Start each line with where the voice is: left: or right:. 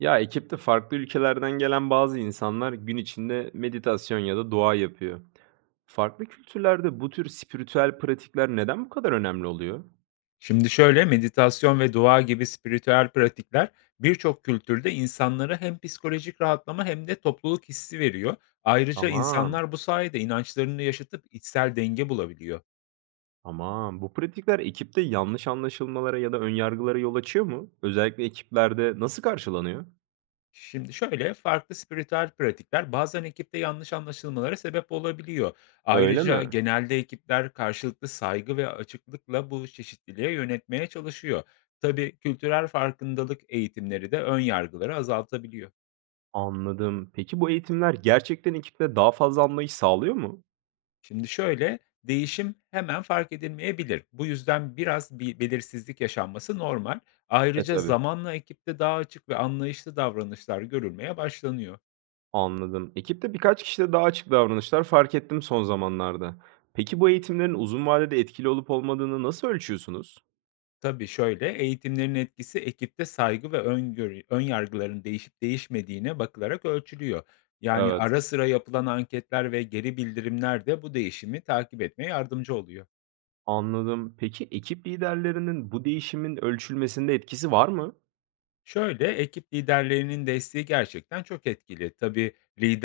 right: Ya, ekipte farklı ülkelerden gelen bazı insanlar gün içinde meditasyon ya da dua yapıyor. Farklı kültürlerde bu tür spiritüel pratikler neden bu kadar önemli oluyor?
left: Şimdi şöyle, meditasyon ve dua gibi spiritüel pratikler birçok kültürde insanlara hem psikolojik rahatlama hem de topluluk hissi veriyor. Ayrıca
right: Tamam,
left: insanlar bu sayede inançlarını yaşatıp içsel denge bulabiliyor.
right: tamam. Bu pratikler ekipte yanlış anlaşılmalara ya da ön yargılara yol açıyor mu? Özellikle ekiplerde nasıl karşılanıyor?
left: Şimdi şöyle, farklı spiritüel pratikler bazen ekipte yanlış anlaşılmalara sebep olabiliyor.
right: Öyle
left: Ayrıca
right: mi?
left: genelde ekipler karşılıklı saygı ve açıklıkla bu çeşitliliğe yönetmeye çalışıyor. Tabii kültürel farkındalık eğitimleri de ön yargıları azaltabiliyor.
right: Anladım. Peki bu eğitimler gerçekten ekipte daha fazla anlayış sağlıyor mu?
left: Şimdi şöyle, değişim hemen fark edilmeyebilir. Bu yüzden biraz bir belirsizlik yaşanması normal.
right: E
left: Ayrıca
right: tabii.
left: zamanla ekipte daha açık ve anlayışlı davranışlar görülmeye başlanıyor.
right: Anladım. Ekipte birkaç kişide daha açık davranışlar fark ettim son zamanlarda. Peki bu eğitimlerin uzun vadede etkili olup olmadığını nasıl ölçüyorsunuz?
left: Tabii şöyle, eğitimlerin etkisi ekipte saygı ve öngörü, ön yargıların değişip değişmediğine bakılarak ölçülüyor. Yani
right: Evet,
left: ara sıra yapılan anketler ve geri bildirimler de bu değişimi takip etmeye yardımcı oluyor.
right: anladım. Peki ekip liderlerinin bu değişimin ölçülmesinde etkisi var mı?
left: Şöyle, ekip liderlerinin desteği gerçekten çok etkili. Tabii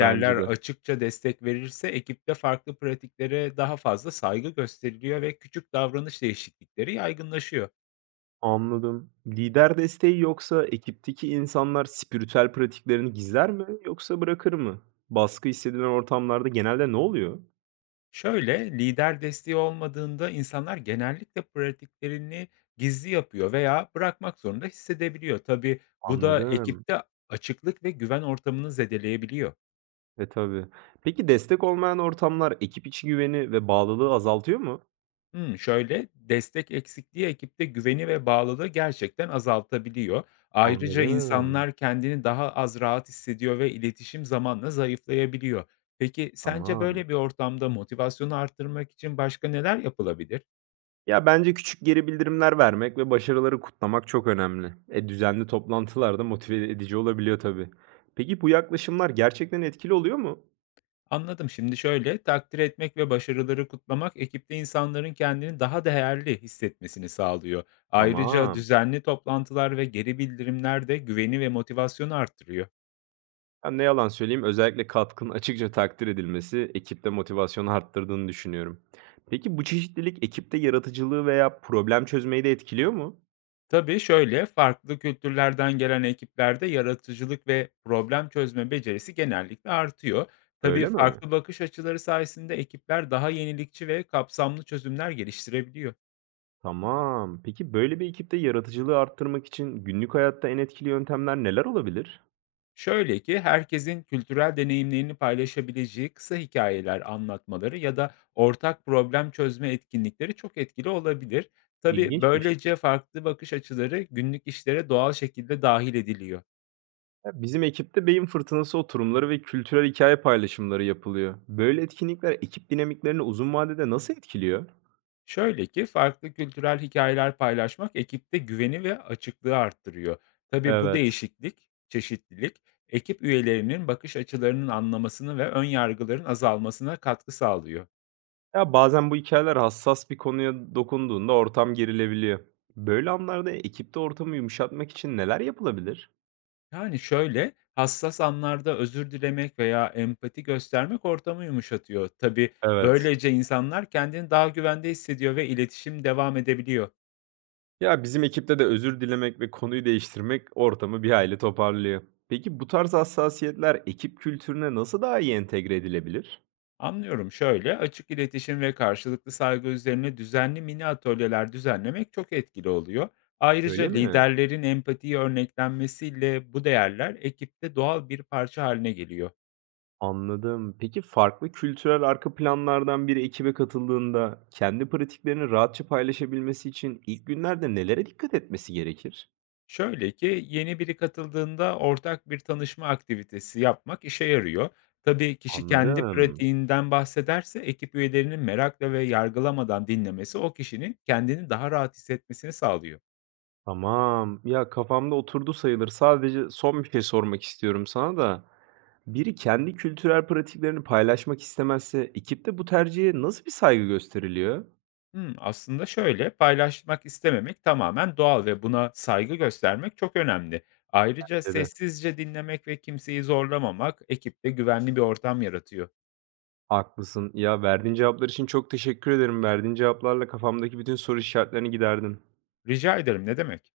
right: Bence de.
left: açıkça destek verirse ekipte farklı pratiklere daha fazla saygı gösteriliyor ve küçük davranış değişiklikleri yaygınlaşıyor.
right: Anladım. Lider desteği yoksa ekipteki insanlar spiritüel pratiklerini gizler mi yoksa bırakır mı? Baskı hissedilen ortamlarda genelde ne oluyor?
left: Şöyle, lider desteği olmadığında insanlar genellikle pratiklerini gizli yapıyor veya bırakmak zorunda hissedebiliyor. Tabii bu da
right: Anladım.
left: ekipte açıklık ve güven ortamını zedeleyebiliyor.
right: E tabii. Peki destek olmayan ortamlar ekip içi güveni ve bağlılığı azaltıyor mu?
left: Hımm, şöyle, destek eksikliği ekipte güveni ve bağlılığı gerçekten azaltabiliyor. Ayrıca
right: Anladım,
left: insanlar kendini daha az rahat hissediyor ve iletişim zamanla zayıflayabiliyor. Peki, sence
right: tamam.
left: böyle bir ortamda motivasyonu arttırmak için başka neler yapılabilir?
right: Ya, bence küçük geri bildirimler vermek ve başarıları kutlamak çok önemli. Düzenli toplantılar da motive edici olabiliyor tabii. Peki bu yaklaşımlar gerçekten etkili oluyor mu?
left: Anladım. Şimdi şöyle, takdir etmek ve başarıları kutlamak ekipte insanların kendini daha değerli hissetmesini sağlıyor. Ayrıca
right: Tamam.
left: düzenli toplantılar ve geri bildirimler de güveni ve motivasyonu arttırıyor.
right: Ya, ne yalan söyleyeyim, özellikle katkının açıkça takdir edilmesi ekipte motivasyonu arttırdığını düşünüyorum. Peki bu çeşitlilik ekipte yaratıcılığı veya problem çözmeyi de etkiliyor mu?
left: Tabii şöyle, farklı kültürlerden gelen ekiplerde yaratıcılık ve problem çözme becerisi genellikle artıyor. Tabii
right: Öyle mi?
left: farklı bakış açıları sayesinde ekipler daha yenilikçi ve kapsamlı çözümler geliştirebiliyor.
right: Tamam. Peki böyle bir ekipte yaratıcılığı arttırmak için günlük hayatta en etkili yöntemler neler olabilir?
left: Şöyle ki herkesin kültürel deneyimlerini paylaşabileceği kısa hikayeler anlatmaları ya da ortak problem çözme etkinlikleri çok etkili olabilir. Tabii
right: İlginçmiş.
left: böylece farklı bakış açıları günlük işlere doğal şekilde dahil ediliyor.
right: Ya, bizim ekipte beyin fırtınası oturumları ve kültürel hikaye paylaşımları yapılıyor. Böyle etkinlikler ekip dinamiklerini uzun vadede nasıl etkiliyor?
left: Şöyle ki farklı kültürel hikayeler paylaşmak ekipte güveni ve açıklığı arttırıyor. Tabii bu
right: Evet.
left: değişiklik, çeşitlilik ekip üyelerinin bakış açılarının anlamasını ve ön yargıların azalmasına katkı sağlıyor.
right: Ya bazen bu hikayeler hassas bir konuya dokunduğunda ortam gerilebiliyor. Böyle anlarda ekipte ortamı yumuşatmak için neler yapılabilir?
left: Yani şöyle, hassas anlarda özür dilemek veya empati göstermek ortamı yumuşatıyor. Tabii
right: Evet.
left: böylece insanlar kendini daha güvende hissediyor ve iletişim devam edebiliyor.
right: Ya bizim ekipte de özür dilemek ve konuyu değiştirmek ortamı bir hayli toparlıyor. Peki bu tarz hassasiyetler ekip kültürüne nasıl daha iyi entegre edilebilir?
left: Anlıyorum. Şöyle, açık iletişim ve karşılıklı saygı üzerine düzenli mini atölyeler düzenlemek çok etkili oluyor. Ayrıca
right: Öyle mi?
left: liderlerin empatiyi örneklenmesiyle bu değerler ekipte doğal bir parça haline geliyor.
right: Anladım. Peki farklı kültürel arka planlardan biri ekibe katıldığında kendi pratiklerini rahatça paylaşabilmesi için ilk günlerde nelere dikkat etmesi gerekir?
left: Şöyle ki yeni biri katıldığında ortak bir tanışma aktivitesi yapmak işe yarıyor. Tabii kişi kendi
right: Anladım.
left: pratiğinden bahsederse ekip üyelerinin merakla ve yargılamadan dinlemesi o kişinin kendini daha rahat hissetmesini sağlıyor.
right: Tamam. Ya kafamda oturdu sayılır. Sadece son bir şey sormak istiyorum sana da. Biri kendi kültürel pratiklerini paylaşmak istemezse ekipte bu tercihe nasıl bir saygı gösteriliyor?
left: Hımm, aslında şöyle, paylaşmak istememek tamamen doğal ve buna saygı göstermek çok önemli. Ayrıca
right: Bence de.
left: sessizce dinlemek ve kimseyi zorlamamak ekipte güvenli bir ortam yaratıyor.
right: Haklısın. Ya verdiğin cevaplar için çok teşekkür ederim. Verdiğin cevaplarla kafamdaki bütün soru işaretlerini giderdin.
left: Rica ederim, ne demek.